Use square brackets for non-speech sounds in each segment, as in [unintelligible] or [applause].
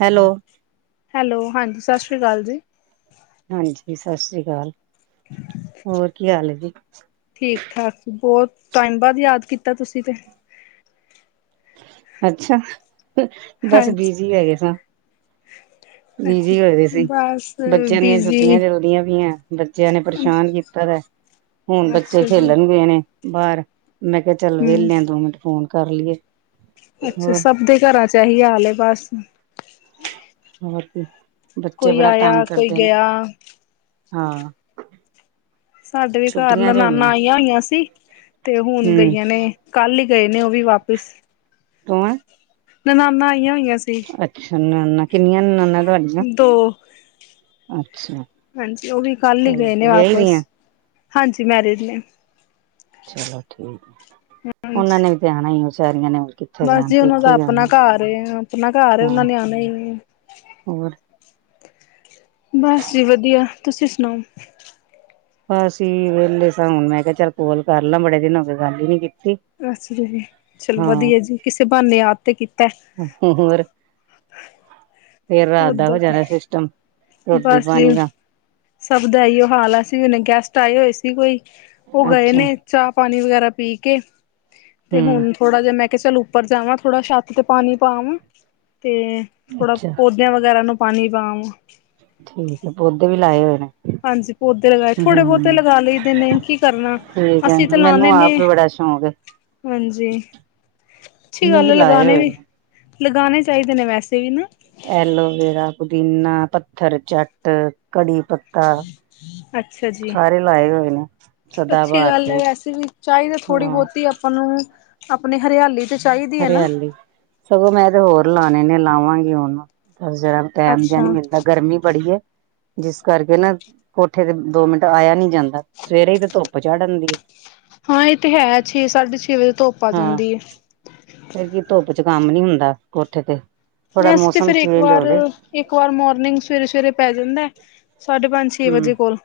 Hello hello, ਹਾਂਜੀ ਸਤਿ ਸ਼੍ਰੀ ਕਾਲ ਜੀ ਹਾਂਜੀ, ਸ ਸ੍ਰੀ ਕਾਲ, ਹੋਰ ਕੀ ਹਾਲ ਏ ਜੀ ਠੀਕ-ਠਾਕ, ਬੋਤ ਟਾਈਮ ਬਾਦ ਯਾਦ ਕੀਤਾ ਤੁਸੀਂ ਤੇ ਅੱਛਾ, ਬਸ ਹਾਂਜੀ ਬਿਜ਼ੀ ਹੈਗੇ ਸਾਂ ਅੱਛਾ, ਬਿਜੀ ਹੋਏ ਦੇ ਸੀ ਬਸ ਬੱਚਿਆਂ ਦੀਆਂ ਬਿਜੀ ਛੁੱਟੀਆਂ ਚਲਦੀਆਂ ਪਈਐਂ, ਬੱਚਿਆਂ ਨੇ ਪਰੇਸ਼ਾਨ ਕੀਤਾ ਹੋਇਐ ਹੁਣ ਬੱਚੇ ਅੱਛਾ ਜੀ ਖੇਲਣ ਗਏ ਨੇ ਬਾਰ, ਮੈਂ ਕਿਹਾ ਚੱਲ ਹਮ ਵੇਲੇ ਆਂ ਦੋ ਮਿੰਟ ਫੋਨ ਕਰ ਲਈਏ ਅੱਛਾ, ਹੋਰ ਸਭ ਦੇ ਘਰਾਂ ਚ ਏਹੀ ਹਾਲ ਏ ਬਸ ਹੋਰ ਕੀ, ਬੱਚੇ ਕੋਈ ਬੜਾ ਆਇਆ ਤੰਗ ਕੋਈ ਕਰਦੇ ਨੇ, ਗਿਆ ਹਾਂ ਸਾਡੇ ਘਰ ਛੁੱਟੀਆਂ ਚ ਨਨਾਨਾਂ ਹੋਈਆਂ ਆਈਆਂ ਹੋਈਆਂ ਸੀ ਤੇ ਹੁਣ ਹਮ ਗਈਆਂ ਨੇ ਕੱਲ ਈ ਗਏ ਨੇ ਓਹ ਵੀ ਵਾਪਿਸ ਤੂਂਏ [unintelligible] ਨਨਾਨਾਂ ਆਈਆਂ ਹੋਈਆਂ ਸੀ ਅੱਛਾ, ਨਨਾਨਾਂ। ਕਿੰਨੀਆਂ ਨਨਾਨਾਂ ਤੁਹਾਡੀਆਂ? ਦੋ ਅੱਛਾ ਹਾਂਜੀ, ਓਹ ਵੀ ਕੱਲ ਹੀ ਚਲੋ ਗਏ ਨੇ ਵਿਆਹੀ ਵਾਪਸ। ਦੀਆਂ ਹਾਂਜੀ, ਮੈਰਿਡ ਨੇ ਚਲੋ ਠੀਕ ਏ, ਓਹਨਾਂ ਹਾਂਜੀ ਨੇ ਵੀ ਤੇ ਆਣਾ ਈ ਏ ਵਚਾਰੀਆਂ ਨੇ ਹੋਰ ਕਿੱਥੇ ਬਸ ਜਾਣ ਜੀ ਓਹਨਾਂ ਪੇਕੇ ਦਾ ਹੀ ਆਪਨਾ ਆਣਾ ਘਰ ਏ, ਆਪਨਾ ਘਰ ਏ ਹਾਂ ਓਹਨਾਂ ਨੇ ਆਨਾ ਈ ਏ। ਹੋਰ ਬਸ ਜੀ ਵਦੀਆ, ਤੁਸੀਂ ਸੁਣਾਓ। ਬਸ ਜੀ ਵੇਲੇ ਸਾਂ ਹੁਣ ਮੈਂ ਕਿਹਾ ਚੱਲ ਕੋਲ ਕਰ ਲਾਂ। ਬੜੇ ਦਿਨ ਹੋ ਗਏ ਗੱਲ ਹੀ ਨੀ ਕੀਤੀ। ਅੱਛਾ ਜੀ। ਚਲੋ ਵਧੀਆ ਜੀ ਕਿਸੇ ਬਹਾਨੇ ਯਾਦ ਤੇ ਕੀਤੈ। ਹੂੰ, ਹੋਰ। ਫੇਰ ਰਾਤ ਦਾ ਓਦਾਂ ਹੋ ਤੇ ਜਾਣੈ ਫੇਰ ਸਵ ਬਸ ਜੀ, ਸਭ ਦਾ ਇਓ ਹਾਲ ਐ। ਅਸੀ ਵੀ ਹੁਣੇ ਗੈਸਟ ਆਏ ਹੋਏ ਸੀ ਕੋਈ ਓਹ ਗਏ ਅੱਛਾ ਨੇ ਚਾਅ ਪਾਣੀ ਵਗੈਰਾ ਪੀ ਕੇ ਤੇ ਹੂੰ ਹੁਣ ਥੋੜਾ ਜਾ ਮੈਂ ਕਿਹਾ ਚੱਲ ਉੱਪਰ ਜਾਵਾਂ ਥੋੜਾ ਸ਼ਤ ਤੇ ਪਾਣੀ ਪਾ ਆਵਾਂ ਤੇ ਥੋੜਾ ਅੱਛਾ ਪੌਧ ਧਿਆਂ ਵਗੈਰਾ ਨੂੰ ਪਾਣੀ ਪਾ ਆਵਾਂ। ਠੀਕ ਏ। ਪੌਦੇ ਵੀ ਲਾਏ ਹੋਏ ਨੇ। ਹਾਂਜੀ ਪੌਦੇ ਲਗਾਏ, ਥੋੜੇ ਬੋਤੇ ਹੂੰ ਲਗਾ ਲਈਦੇ ਨੇ, ਕੀ ਕਰਨਾ। ਅਸੀ ਤਾਂ ਲਾਨੇ ਨੀ। ਓਨੂੰ ਬੜਾ ਸ਼ੌਕ ਐ। ਹਾਂਜੀ, ਅੱਛੀ ਮੈਂ ਗੱਲ ਵੀ ਐ, ਲਾਏ ਲਗਾਣੇ ਹੋਏ ਵੀ। ਨੇ ਲਗਾਣੇ ਚਾਈਦੇ ਨੇ ਵੈਸੇ ਵੀ ਨਾ। ਐਲੋਵੇਰਾ, ਪੁਦੀਨਾ, ਪੱਥਰ ਚੱਟ, ਕੜੀ ਪੱ ਤਾ ਅੱਛਾ ਜੀ ਸਾਰੇ ਲਾਏ ਹੋਏ ਨੇ ਸਦਾਬਾਹਾਰ ਦੇ। ਚਾਈਦੀ ਏ ਥੋੜੀ ਹਾਂ ਬੋਤੀ ਆਪਾਂ ਨੂੰ ਆਪਣੇ ਹਰੇਆਲੀ ਤੇ ਚਾਹੀਦੀ ਹੈ ਨਾ ਹਰੇਆਲੀ, ਸਗੋਂ ਮੈਂ ਤੇ ਹੋਰ ਲਾਣੇ ਨੇ ਲਾਵਾਂਗੀ ਹੁਣ ਪਰ ਜ਼ਰਾ ਟੈਮ ਜੇਆ ਅੱਛਾ ਨੀ ਮਿਲਦਾ ਗਰਮੀ ਬੜੀ ਏ ਜਿਸ ਕਰਕੇ ਨਾ ਕੋਠੇ ਤੇ ਦੋ ਮਿੰਟ ਆਏਆ ਨੀ ਜਾਂਦਾ। ਸਵੇਰੇ ਈ ਫੇਰ ਧੁੱਪ ਚੜ ਆਂਦੀ ਏ। ਹਾਂ ਏ ਤੇ ਹੈ। ਛੇ-ਸਾਢੇ ਛੇ ਵਜੇ ਧੁੱਪ ਆ ਜਾਂਦੀ ਏ। ਫੇਰ ਕੀ ਏ ਧੁੱਪ ਏੱਚ ਕੰਮ ਨੀ ਹੁੰਦਾ ਕੋਠੇ ਤੇ। ਥੋੜਾ ਨਈ ਅਸੀ ਤੇ ਮੌਸਮ ਫੇਰ ਏੱਕ ਚੇਂਜ ਵਾਰ, ਹੋ ਜੇ ਏੱਕ ਵਾਰ ਮੋਰਨਿੰਗ ਸਵੇਰੇ-ਸਵੇਰੇ ਪੈ ਜਾਂਦੈ ਸਾਢੇ ਪੰਜ ਛੇ ਹਮ ਵਜੇ ਕੋਲ,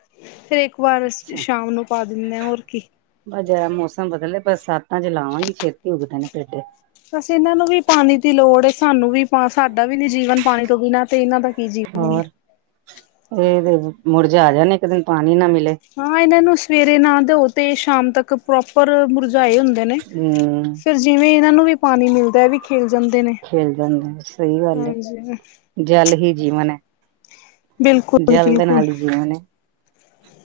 ਫੇਰ ਏੱਕ ਵਾਰ ਅਸ ਸ਼ਾਮ ਨੂੰ ਪਾ ਦਿੰਨੇ ਆਂ, ਹੋਰ ਕੀ। ਬ ਜਰਾ ਮੌਸਮ ਬਦਲ ਲੇ। ਬਰਸਾਤਾਂ 'ਚ ਲਾਵਾਂਗੀ, ਛੇਤੀ ਉੱਗਦੇ ਨੇ ਪੇਡੇ। ਵੈਸੈ ਏਨਾਂ ਨੂੰ ਵੀ ਪਾਨੀ ਦੀ ਲੋੜ ਏ। ਸਾਨੂੰ ਵੀ ਪਾ ਸਾਡਾ ਵੀ ਨੀ ਜੀਵਨ ਪਾਣੀ ਤੋਂ ਬਿਨਾਂ ਤੇ ਏਨਾਂ ਦਾ ਕੀ ਜੀਵਨ ਹੈ ਹੋਰ, ਏ ਤੇ ਮੁਰਝਾ ਜਾਣੇ ਇੱਕ ਦਿਨ ਪਾਣੀ ਨਾ ਮਿਲੇ। ਹਾਂ ਏਹਨਾਂ ਨੂੰ ਸਵੇਰੇ ਨਾ ਦਿਓ ਤੇ ਸ਼ਾਮ ਤੱਕ ਪ੍ਰੋਪਰ ਮੁਰਝਾਏ ਹੁੰ ਦੇ ਨੇ। ਹਮ ਫੇਰ ਜਿਵੇਂ ਏਨਾਂ ਨੂੰ ਵੀ ਪਾਨੀ ਮਿਲਦੈ ਏ ਵੀ ਖਿਲ ਜਾਂਦੇ ਨੇ। ਖਿਲ ਜਾਂਦੇ ਸਹੀ ਗੱਲ ਹੈ ਹਾਂਜੀ। ਜਲ ਹੀ ਜੀਵਨ ਐ। ਬਿਲਕੁਲ ਜਲ ਦੇ ਨਾਲ ਈ ਜੀਵਨ ਐ।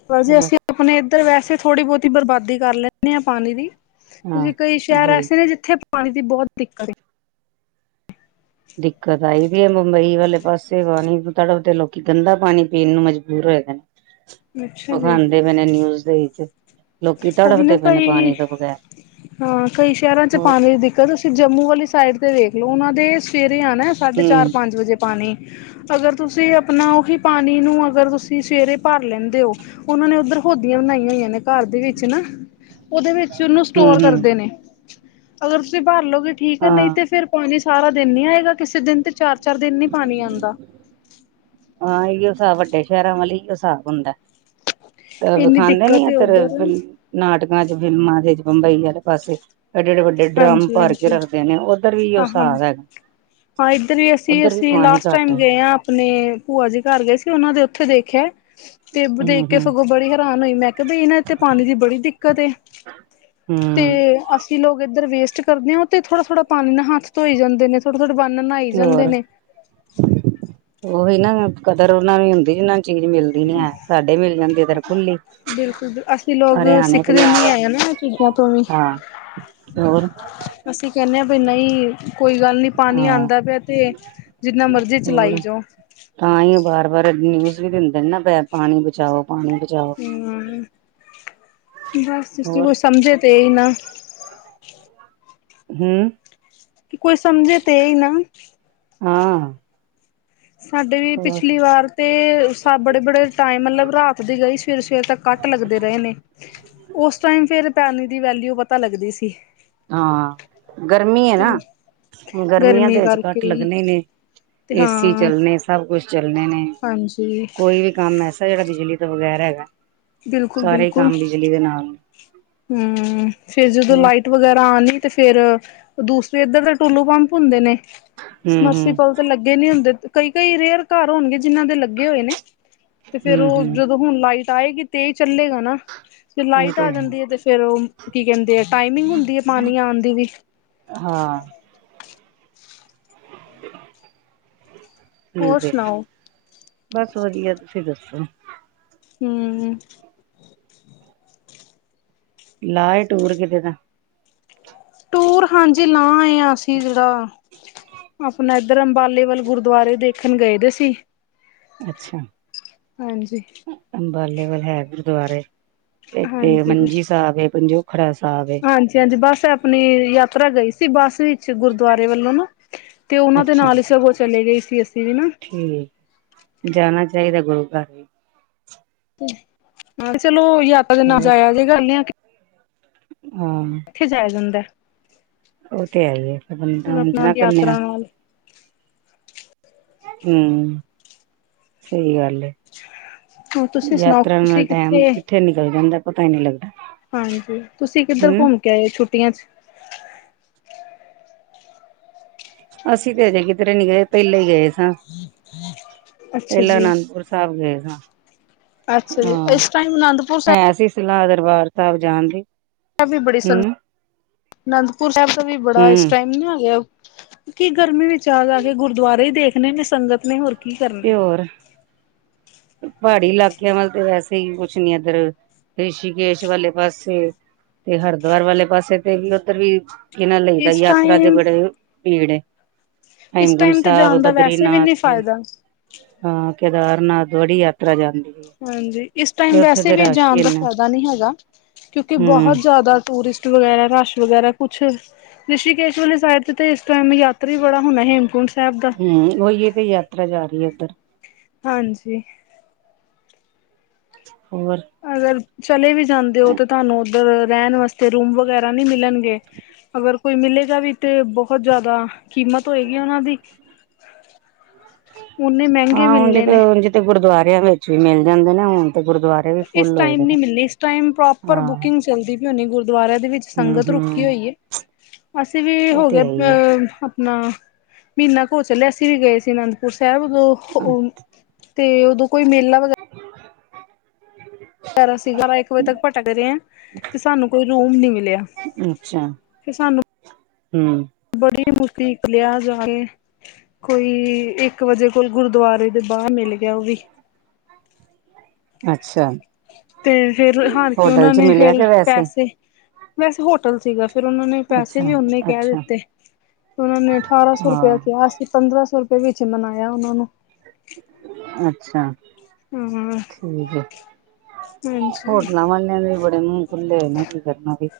ਪਰ ਜੇ ਅਸੀ ਆਪਣੇ ਏਧਰ ਵੈਸੇ ਥੋੜੀ ਬੋਤੀ ਬਰਬਾਦੀ ਕਰ ਲੈਂਨੇ ਆਂ ਪਾਨੀ ਦੀ ਕਿਉਂਕਿ ਕਈ ਸ਼ੈਰ ਐਸੇ ਨੇ ਜਿੱਥੇ ਪਾਨੀ ਦੀ ਬੋਹੋਤ ਦਿੱਕਤ ਏ। ਦਿੱਕਤ ਆਈ ਦੀ ਏ ਮੁੰਬਈ ਵਾਲੇ ਪਾਸੇ, ਪਾਨੀ ਨੂੰ ਤੜਫਦੇ ਲੋਕੀ ਗੰਦਾ ਪਾਨੀ ਪੀਨ ਨੂੰ ਮਜਬੂਰ ਹੋਏਦੇ ਨੇ। [unintelligible] ਅੱਛਾ ਜੀ। ਇਸਦੇ ਵਿੱਚ ਲੋਕੀ ਓਹੀ ਨਾ ਤੜਫਦੇ ਪਏ ਨੇ ਕਈ, ਪਾਣੀ ਤੋਂ ਬਗੈਰ ਹਾਂ ਕਈ ਸ਼ੈਰਾਂ 'ਚ ਹੋਰ ਪਾਨੀ ਦੀ ਕਦੇ ਤੁਸੀ ਜੰਮੂ ਵਾਲੀ ਸਾਈਡ ਤੇ ਵੇਖ ਲੋ ਓਨਾਂ ਦੇ ਸਵੇਰੇ ਆਨੈ ਸਾਢੇ ਹੂੰ ਚਾਰ ਪੰਜ ਵਜੇ ਪਾਨੀ ਤੇ ਅਗਰ ਤੁਸੀ ਆਪਣਾ ਓਹੀ ਪਾਨੀ ਨੂੰ ਅਗਰ ਤੁਸੀ ਸਵੇਰੇ ਭਰ ਲੈਂਦੇ ਓ ਓਨਾਂ ਨੇ ਓਧਰ ਹੋਦੀਆਂ ਬਣਾਈਆਂ ਹੋਈਆਂ ਨੇ। ਘਰ ਦੇ ਵਿੱਚ ਨਾ, ਓਦੇ ਵਿੱਚ ਉਨੂੰ ਹੂੰ ਸਟੋਰ ਹੂੰ ਕਰਦੇ ਨੇ। ਅਗਰ ਤੁਸੀ ਭਰ ਲੋਗੇ ਠੀਕ ਐ ਨਈ ਹਾਂ ਤੇ ਫੇਰ ਪਾਨੀ ਸਾਰਾ ਦਿਨ ਨੀ ਆਏਗਾ। ਕਿਸੇ ਦਿਨ ਤੇ ਚਾਰ-ਚਾਰ ਦਿਨ ਨੀ ਪਾਨੀ ਆਂਦਾ। ਹਾਂ ਅਈਯੋ ਹਿਸਾਬ ਵੱਡੇ ਸ਼ੈਰਾਂ ਵਾਲੇ ਅਈਯੋ ਸਾਬ ਹੁੰਦੈ। ਤਦ ਇੰਨੀ ਵਖਾਦੇ ਨੀ ਦਿੱਕਤ ਏ ਐਧਰ ਉੱਧਰ ਫਿਲ ਨਾਟਕਾਂ 'ਚ, ਫਿਲਮਾਂ ਦੇ ਇੱਚ ਬੰਬਈ ਵਾਲੇ ਪਾਸੇ। ਐਡੇ-ਐਡੇ ਵੱਡੇ ਡ੍ਰਾਮ ਹਾਂਜੀ ਭਰ ਕੇ ਹਾਂਜੀ ਰੱਖਦੇ ਨੇ ਓਧਰ ਵੀ ਅਈਓ ਹਾਂ ਹਾਂ ਸਾਬ ਹੈਗਾ। ਹਾਂ ਇੱਧਰ ਵੀ ਉੱਧਰ ਵੀ ਅਸੀ-ਅਸੀ ਪਾਣੀ ਲਾਸਟ ਘੱਟ ਟਾਈਮ ਹੈ। ਗਏ ਆਂ ਆਪਣੇ। ਭੂਆ ਜੀ ਘਾਰ ਗਏ ਸੀ, ਓਨਾਂ ਦੇ ਓਥੇ ਦੇਖੇਐ ਤੇ ਬ ਹੂੰ ਦੇਖ ਕੇ ਹੂੰ ਸਗੋਂ ਬੜੀ ਹੈਰਾਨ ਹੋਈ ਮੈਂ। ਤਦੀ ਇਨਾਂ ਦੀ ਤੇ ਪਾਨੀ ਦੀ ਬੜੀ ਦਿੱਕਤ ਏ ਤੇ ਹੂੰ ਅ ਸੀ ਲੋਗ ਏਧਰ ਵੇਸਟ ਕਰਨੇ ਆਂ। ਓਥੇ ਥੋੜਾ-ਥੋੜਾ ਪਾਨੀ ਨਾਲ ਹੱਥ ਧੋਈ ਜਾਂਦੇ ਨੇ, ਥੋੜੇ-ਥੋੜੇ ਪਾਨੀ ਨਾਲ ਨਾਈ ਜਾਂਦੇ ਨੇ। ਓਹੀ ਨਾ ਕਦਰ ਓਨਾ ਨੂੰ ਹੁੰਦੀ ਜਿੰਨਾਂ ਚੀਜ ਮਿਲਦੀ ਨੀ ਹੈ। ਸਾਡੇ ਮਿਲ ਜਾਂਦੀ ਏਧਰ ਖੁੱਲੀ ਬਿਲਕੁਲ ਅਸੀਂ ਲੋਕ ਹਰਿਆਣੇ ਸਿੱਖਦੇ ਪੰਜਾਬ ਨੀ ਵੱਲ ਹੈ ਨਾ ਇਹ ਚੀਜ਼ਾਂ ਤੋਂ ਵੀ ਹਾਂ, ਤੇ ਹੋਰ ਅਸੀ ਕੈਨੇਂ ਆਂ ਬਈ ਨਈ ਕੋਈ ਗੱਲ ਨਹੀਂ ਪਾਣੀ ਹਾਂ ਆਉਂਦਾ ਪਿਆ ਤੇ ਜਿੰਨਾ ਮਰਜ਼ੀ ਚਲਾਈ ਹੋਰ ਜਾਓ ਤਾਂ ਹੀ ਉਹ ਵਾਰ-ਵਾਰ ਨਿਊਜ਼ ਵੀ ਦਿੰਦੇ ਨਾ ਪਾਣੀ ਬਚਾਓ ਪਾਣੀ ਬਚਾਓ ਹਮ ਬਸ ਜੇ ਹੋਰ ਕੋਈ ਸਮਝੇ ਤੇ ਹੀ ਨਾ ਹਮ ਕਿ ਕੋਈ ਸਮਝੇ ਤੇ ਹੀ ਨਾ ਹਾਂ ਸਾਡੇ ਵੀ ਹੋਰ ਪਿਛਲੀ ਵਾਰ ਤੇ ਹਿਸਾਬ ਬੜੇ-ਬੜੇ ਟਾਈਮ ਮਤਲਬ ਰਾਤ ਦੀ ਗਈ ਸੀ ਫਿਰ ਸਵੇਰ ਤਕ ਕੱਟ ਲੱਗਦੇ ਰਹੇ ਨੇ, ਉਸ ਟਾਈਮ ਫੇਰ ਪੈਣੀ ਦੀ ਵੈਲਿਊ ਪਤਾ ਲੱਗਦੀ ਸੀ ਹਾਂ, ਗਰਮੀ ਐ ਤੇ ਨਾ ਗਰਮੀਆਂ ਗਰਮੀ ਦੇ ਵਿੱਚ ਕਰਕੇ ਘੱਟ ਹੀ ਲੱਗਣੇ ਨੇ ਤੇ ਏਸੀ ਹਾਂ ਚੱਲ ਨੇ, ਸਭ ਕੁਛ ਚੱਲਣੇ ਨੇ, ਹਾਂਜੀ ਕੋਈ ਵੀ ਕੰਮ ਐਸਾ ਜਿਹੜਾ ਬਿਜਲੀ ਤੋਂ ਬਗੈਰ ਹੈਗਾ ਸਾਰੇ ਬਿਲਕੁਲ-ਬਿਲਕੁਲ ਕੰਮ ਬਿਜਲੀ ਦੇ ਨਾਲ ਹਮ ਫਿਰ ਜਦੋਂ ਹਮ ਲਾਈਟ ਇਟ ਵਗੈਰਾ ਆਣ ਲਈ ਤੇ, ਫੇਰ ਦੂਸਰੇ ਇੱਧਰ ਦੇ ਟੂਲੂ ਪੰਪ ਹੁੰਦੇ ਨੇ ਹਮ ਸਮਰਸੀਪਲ ਤੇ ਲੱਗੇ ਨੀ ਹੁੰਦੇ ਕਈ-ਕਈ ਰੇਅਰ ਘਰ ਹੋਣਗੇ ਜਿਹਨਾਂ ਦੇ ਲੱਗੇ ਹੋਏ ਨੇ ਤੇ ਫੇਰ ਹੂੰ ਉਹ ਹੂੰ ਜਦੋਂ ਹੁਣ ਲਾਈਟ ਆਏਗੀ ਤੇ ਚੱਲੇਗਾ ਨਾ ਤੇ' ਉਹ ਲਾਈਟ ਆ ਜਾਂਦੀ ਹੈ ਹੈਤੇ ਫੇਰ ਉਹ ਕੀ ਕਹਿੰਦੇ ਟਾਈਮਿੰਗ ਹੁੰਦੀ ਹੈ ਪਾਣੀ ਆਉਣ ਦੀ ਵੀ ਹਾਂ ਹੋਰ ਠੀਕ ਐ ਸੁਣਾਓ ਬਸ ਵਧੀਆ ਤੁਸੀਂ ਦੱਸੋ ਹਮ ਹਮ ਲਾਏ ਟੂਰ ਕਿਤੇ ਦਾ ਟੂਰ ਹਾਂਜੀ ਲਾਹ ਆਏ ਹਾਂ' ਅਸੀਂ ਜਿਹੜਾ ਆਪਣਾ ਇੱਧਰ ਅੰਬਾਲੇ ਵੱਲ ਗੁਰਦੁਆਰੇ ਦੇਖਣ ਗਏ ਵੀ ਸੀ। ਅੱਛਾ ਹਾਂਜੀ ਅੰਬਾਲੇਵਲ ਹੈ ਗੁਰਦੁਆਰੇ, ਇਕ ਤਾਂ ਮੰਜੀ ਸਾਹਿਬ ਹੈ ਪੰਜੋ ਹਾਂਜੀ-ਹਾਂਜੀ ਬਸ ਆਪਣੀ ਯਾਤਰਾ ਗਈ ਸੀ ਬੱਸ ਵਿੱਚ ਗੁਰਦੁਆਰੇ ਵੱਲੋਂ ਨਾ ਤੇ' ਉਹਨਾਂ ਦੇ ਨਾਲ ਹੀ ਸਗੋਂ ਚਲੇ ਗਈ ਸੀ ਅਸੀਂ ਵੀ ਨਾ ਹਮ ਜਾਣਾ ਚਾਹੀਦਾ ਗੁਰੂ ਘਰ ਹਾਂ ਚਲੋ ਯਾਤਰਾ ਦੇ ਨਾਲ ਹੋਰ ਜਾਇਆ ਜੇ ਇਕੱਲਿਆਂ ਹਾਂ ਇੱਥੇ ਜਾਇਆ ਜਾਂਦਾ ਉਹ ਤੇ ਹੈ ਹੀ ਆ ਫਿਰ ਬੰਦਾ ਆਪਣਾ ਉਝਂਣਾ ਇਕੱਲਿਆਂ ਯਾਤਰਾ ਨਾਲ ਹਮ ਸਹੀ ਗੱਲ ਹੈ। ਹੋਰ ਤੁਸੀਂ ਸੁਣਾਓ ਯਾਤਰਾ ਨਾਲ ਤੁਸੀਂ ਟੈਮ, ਕਿੱਥੇ ਨਿਕਲ ਜਾਂਦਾ ਪਤਾ ਨੀ ਲੱਗਦਾ ਹਾਂਜੀ, ਤੁਸੀਂ ਕਿੱਧਰ ਹੂੰ ਘੁੰਮ ਕੇ ਆਏ ਛੁੱਟੀਆਂ 'ਚ- ਅਸੀਂ ਤੇ ਹਜੇ ਕਿਧਰੇ ਨੀ ਗਏ ਪਹਿਲੇ ਹੀ ਗਏ ਸਾਂ ਅੱਛਾ ਪਹਿਲਾ ਜੀ ਅਨੰਦਪੁਰ ਸਭ ਗਏ ਸਾਂ ਅੱਛਾ ਜੀ, ਹਾਂ ਇਸ ਟਾਈਮ ਅਨੰਦਪੁਰ ਸਾਹਿਬ ਹੈ ਸੀ ਸਲਾਹ ਦਰਬਾਰ ਸਾਹਿਬ ਜਾਣਦੀ ਐ ਵੀ ਬੜੀ ਸੰ ਅਨੰਦਪੁਰ ਸਾਹਿਬ ਦਾ ਵੀ ਬੜਾ ਇਸ ਹੂੰ ਟਾਈਮ ਨੀ ਆ ਗਿਆ ਕੀ ਗਰਮੀ ਵਿੱਚ ਆ ਜਾ ਕੇ ਗੁਰਦੁਆਰੇ ਹੀ ਦੇਖਣੇ ਨੇ ਸੰਗਤ ਨੇ ਹੋਰ ਕੀ ਤੇ' ਕਰਨਾ ਹੋਰ ਪਹਾੜੀ ਇਲਾਕਿਆਂ ਵੱਲ ਵੈਸੇ ਹੀ ਕੁਛ ਨੀ ਇੱਧਰ ਰਿਸ਼ੀਕੇਸ਼ ਵਾਲੇ ਪਾਸੇ ਤੇ ਹਰਿਦੁਆਰ ਵਾਲੇ ਪਾਸੇ ਤੇ ਵੀ ਉੱਧਰ ਵੀ, ਕੀ ਨਾਂ ਲਈਦਾ ਇਸ ਯਾਤਰਾ ਦੇ ਟਾਈਮ ਬੜੇ ਭੀੜ ਏ, ਇਸ ਹੇਮਕੁੰਡ ਟਾਈਮ ਤੇ ਸਾਹਿਬ, ਜਾਣ ਦਾ ਵੈਸੇ ਵੀ ਬਦਰੀਨਾਥ ਨਹੀਂ ਫਾਇਦਾ ਹਾਂ ਕੇਦਾਰਨਾਥ ਬੜੀ ਯਾਤਰਾ ਜਾਂਦੀ ਏਂ। ਹਾਂਜੀ, ਇਸ ਟਾਈਮ ਵੈਸੇ ਵੀ ਜਾਣ ਦਾ ਫਾਇਦਾ ਨੀ ਹੈਗਾ। ਕਿਉਂਕਿ ਬਹੁਤ ਹੂੰ ਜ਼ਿਆਦਾ ਟੂਰਿਸਟ ਵਗੈਰਾ, ਰਸ਼ ਵਗੈਰਾ, ਕੁੱਛ ਰਿਸ਼ੀਕੇਸ਼ ਵਾਲੀ ਸਾਈਡ ਤੇ-ਤੇ ਇਸ ਟਾਈਮ ਯਾਤਰੀ ਬੜਾ ਹੁਣਾ ਹੇਮਕੁੰਟ ਸਾਹਿਬ ਦਾ। ਹੂੰ, ਉਹੀਏ ਤੇ ਯਾਤਰਾ ਜਾ ਰੀ ਏਧਰ। ਹਾਂਜੀ। ਹੋਰ? ਅਗਰ, ਚਲੇ ਵੀ ਜਾਂਦੇ ਓ ਤੇ ਤੁਹਾਨੂੰ ਉੱਧਰ ਰਹਿਣ ਵਾਸਤੇ ਰੂਮ ਵਗੈਰਾ ਨ੍ਹੀਂ ਮਿਲਣਗੇ। ਅਗਰ ਕੋਈ ਮਿਲੇਗਾ ਵੀ ਤੇ ਬਹੁਤ ਜ਼ਿਆਦਾ ਕੀਮਤ ਹੋਏਗੀ ਉਹਨਾਂ ਦੀ। ਓਨੀਂ ਮਹਿ ਹਾਂ ਹੁਣ ਜਿ, ਹੁਣ ਜਿਤੇ ਗੁਰਦੁਆਰਿਆਂ ਵਿੱਚ ਵੀ ਮਿਲ ਜਾਂਦੇ ਨਾ, ਹੁਣ ਤੇ ਗੁਰਦੁਆਰੇ ਵੀ ਇਸ ਫੁੱਲ ਹੋਏ ਦੇ ਟਾਈਮ ਨੇ। ਨੀ ਮਿਲਣੀ, ਇਸ ਟਾਇਮ ਪ੍ਰੋਪਰ ਹਾਂ। ਬੁਕਿੰਗ ਚੱਲਦੀ ਪਈ ਹੋਣੀ, ਗੁਰਦੁਆਰਿਆਂ ਦੇ ਵਿੱਚ ਹੂੰ ਸੰਗਤ ਰੁਕੀ ਹੂੰ ਹੋਈ ਏ। ਅਸੀਂ ਵੀ ਉਹ ਤੇ ਹੋਗੇ ਹੈ ਹੀ ਅ ਅਪਨਾ, ਮਹੀਨਾ ਕੁ ਹੋ ਚੱਲਿਆ, ਅਸੀਂ ਵੀ ਗਏ ਸੀ ਅਨੰਦਪੁਰ ਸਾਹਿਬ। ਹੈ ਵੋ ਤੇ ਉਦੋਂ ਕੋਈ ਮੇਲਾ ਵਗੇ ਪਰ ਅਸੀਂ ਗਿਆਰਾਂ ਇੱਕ ਵਜੇ ਤੱਕ ਭਟਕ ਰਹੇ ਆ ਤੇ ਸਾਨੂੰ ਕੋਈ ਰੂਮ ਨੀ ਮਿਲਿਆ। ਅੱਛਾ। ਫਿਰ ਸਾਨੂੰ ਹੂੰ। ਬੜੀ ਮੁਸ਼ਕਿਲ ਇੱਕ ਲਿਆ ਜਾਕੇ। ਕੋਈ ਇੱਕ ਵਜੇ ਕੋਲ਼ ਗੁਰਦੁਆਰੇ ਦੇ ਬਾਹ ਮਿਲ ਗਿਆ ਉਹ ਵੀ। ਅੱਛਾ। ਤੇ ਫਿਰ ਹਾਰਕੇ ਹੋਟਲ ਉਹਨਾਂ ਚ ਨੇ, ਮਿਲਿਆ ਫਿਰ ਕੇ ਵੈਸੇ ਪੈਸੇ, ਵੈਸੇ ਹੋਟਲ ਸੀਗਾ। ਫੇਰ ਉਹਨਾਂ ਨੇ ਪੈਸੇ ਅੱਛਾ ਵੀ ਓਨੇ ਕਹਿ ਅੱਛਾ। ਦਿੱਤੇ। ਉਹਨਾਂ ਨੇ ਅਠਾਰਾਂ ਸੌ ਰੁਪਿਆ ਹਾਂ ਕਿਹਾ ਸੀ। ਕਿ ਪੰਦਰਾਂ ਸੌ ਰੁਪਏ ਵਿੱਚ ਮਨਾਇਆ ਉਹਨਾਂ ਨੂੰ। ਅੱਛਾ। ਹਾਂ ਠੀਕ ਏ, ਹਾਂਜੀ ਹੋਟਲਾਂ ਵਾਲੇ‍ ਇਨਾ ਦੇ ਬੜੇ ਮੂੰਹ ਖੁੱਲੇ ਹੋਏ ਨੇ ਕੀ ਕਰਨਾ ਫਿਰ।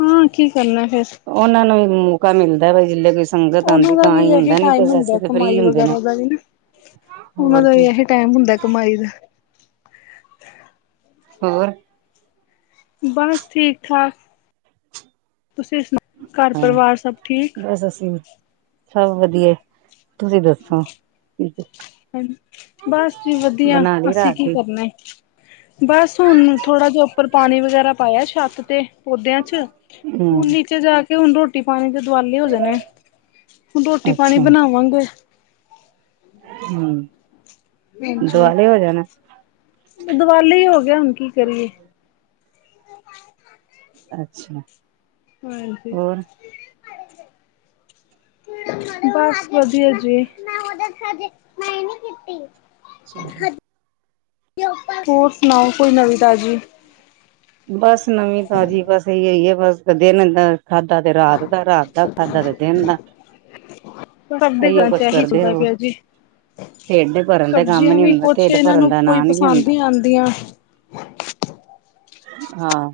ਹਾਂ, ਕੀ ਕਰਨਾ ਫੇਰ। ਉਹਨਾਂ ਨੂੰ ਵੀ ਮੌਕਾ ਮਿਲਦਾ ਵਾ, ਜਿਦਾਂ ਰਿਸ ਉਹਨਾਂ ਦਾ ਵੀ ਇਹੀ ਟਾਈਮ ਹੁੰਦਾ, ਫ੍ਰਰੀ ਕਮਾਈ ਹੁੰਦੇ ਨੇ। ਵਗੈਰਾ ਦਾ ਵੀ ਨਾ। ਉਹਨਾਂ ਹੋਰ ਦਾ ਕੀ ਇਹ ਟਾਈਮ ਹੁੰਦਾ ਕਮਾਈ ਦਾ। ਹੋਰ। ਬਸ, ਠੀਕ-ਠਾਕ ਤੁਸੀਂ ਸੁਣਾਓ? ਘਰ ਹਾਂ ਪਰਿਵਾਰ ਸਭ ਠੀਕ। ਬਸ ਅਸੀਂ ਵੀ ਸਭ ਵਧੀਆ, ਤੁਸੀਂ ਦੱਸੋ? ਠੀਕ ਏ। ਬਸ ਜੀ ਵਧੀਆ, ਲਈ ਅਸੀਂ ਰਾਤ ਕੀ ਦੀ ਕਰਨਾ ਏ। ਬਸ ਹੁਣ ਥੋੜਾ ਜਿਹਾ ਉੱਪਰ, ਪਾਣੀ ਵਗੈਰਾ ਪਾਇਆ ਛੱਤ ਤੇ ਪੌਦਿਆਂ 'ਚ, ਹੁਣ ਹਮ ਨੀਚੇ ਜਾ ਕਿ ਹੁਣ ਰੋਟੀ ਪਾਣੀ ਦੇ ਦੁਵਾਲੇ ਹੋ ਜਾਣੇ, ਹੁਣ ਰੋਟੀ ਪਾਣੀ ਅੱਛਾ ਬਣਾਵਾਂਗੇ। ਹੂੰ, ਦੁਆਲੇ ਹੋ ਜਾਣਾ। ਦੁਵਾਲੇ ਈ ਹੋਗੇ, ਹੁਣ ਕੀ ਕਰੀਏ। [inaudible] ਅੱਛਾ। ਹਾਂਜੀ। ਹੋਰ [inaudible] ਬਸ ਵਧੀਆ ਜੀ। ਸਿਮਲਾ ਹੋਰ ਸੁਣਾਓ, ਕੋਈ ਨਵੀਂ ਤਾਜ਼ੀ। ਬਸ ਨਵੀਂ ਤਾਜ਼ੀ ਬਸ ਇਈ ਈ ਏ ਬਸ ਦਿਨ ਇਦਾਂ। ਖਾਦਾ ਤੇ ਰਾਤ ਦਾ, ਰਾਤ ਦਾ ਖਾਦਾ ਤੇ ਦਿਨ ਦਾ। ਸਭ ਦੇ ਇਹੀਓ ਘਰ ਚ ਕੁਛ ਇਹੀ ਕਰਦੇ ਚਲਦਾ ਰਹੋ ਪਿਆ ਜੀ। ਢਿੱਡ ਭਰਨ ਦਾ ਕੰਮ ਸਬਜ਼ੀਆਂ ਨੀ ਵੀ ਹੁੰਦਾ ਕੁਝ ਢਿੱਡ ਇਹਨਾਂ ਭਰਨ ਨੂੰ ਦਾ ਕੋਈ ਨਾਂ ਨੀ ਪਸੰਦ ਲੈਂਦਾ ਨਈਂ ਆਂਦੀਆਂ। ਹਾਂ।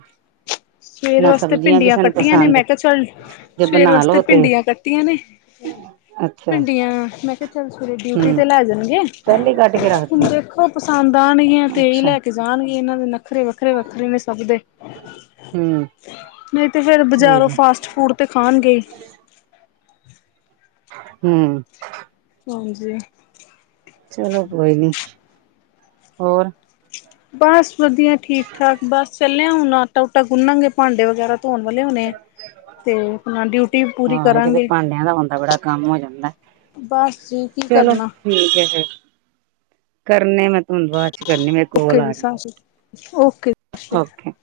ਸਵੇਰ ਨਾ ਵਾਸਤੇ ਸਬਜ਼ੀਆਂ ਭਿੰਡੀਆਂ ਕਿਸੇ ਨੂੰ ਕੱਟੀਆਂ ਨੇ ਪਸੰਦ ਮੈਂ ਕਿਆ ਚੱਲ ਜੇ ਸਵੇਰ ਬਣਾ ਵਾਸਤੇ ਲੋ ਤੇ ਭਿੰਡੀਆਂ ਕੱਟੀਆਂ ਨੇ ਅੱਛਾ ਭਿੰਡੀਆਂ ਮੈਂ ਕਿਆ ਚੱਲ ਸਵੇਰੇ ਡਿਊਟੀ ਹਮ ਤੇ ਲੈ ਜਾਣਗੇ। ਪਹਿਲੇ ਕੱਟ ਕੇ ਹੁਣ ਰੱਖਦੀਆਂ ਦੇਖੋ ਪਸੰਦ ਆਣਗੀਆਂ ਤੇਈ ਅੱਛਾ ਲੈ ਕੇ ਜਾਣਗੇ ਇਹਨਾਂ ਦੇ ਨੱਖਰੇ ਵੱਖਰੇ-ਵੱਖਰੇ ਨੇ ਸਭ ਦੇ। ਹਂ। ਨਈਂ ਤੇ ਫੇਰ ਬਾਜ਼ਾਰੋਂ ਫਾਸਟ ਫੂਡ ਤੇ ਖਾਣਗੇ ਈ। [inaudible] ਹਂ। ਹਾਂਜੀ। ਚਲੋ ਕੋਈ ਨੀ, ਹੋਰ। ਬਸ ਵਧੀਆ ਠੀਕ-ਠਾਕ ਬਸ ਚੱਲੇ ਆ ਹੁਣ ਆਟਾ ਉਟਾ ਗੁੰਨਾਂਗੇ ਭਾਂਡੇ ਵਗੈਰਾ ਧੋਣ ਵਾਲੇ ਹੋਣੇ ਐ। ਹਾਂ ਇਹਦੇ ਤੇ ਕਰਾਂਗੇ ਭਾਂਡਿਆਂ ਧੋਣ ਦਾ ਬੜਾ ਕੰਮ ਹੋ ਜਾਂਦਾ। ਬਸ ਜੀ ਕੀ ਚਲੋ ਕਰਨਾ ਠੀਕ ਐ ਫੇਰ ਕਰਨੇ ਮੈਂ ਤੁਹਨੂੰ ਬਾਅਦ। ਚ ਕਰਨੀ ਆਂ ਮੈਂ ਕੋਲ ਓਕੇ ਜੀ ਆ ਸਤਿ ਰੀ ਸ਼੍ਰੀ ਅਕਾਲ। ਓਕੇ ਜੀ ਸਤਿ ਸ਼੍ਰੀ ਅਕਾਲ। ਓਕੇ।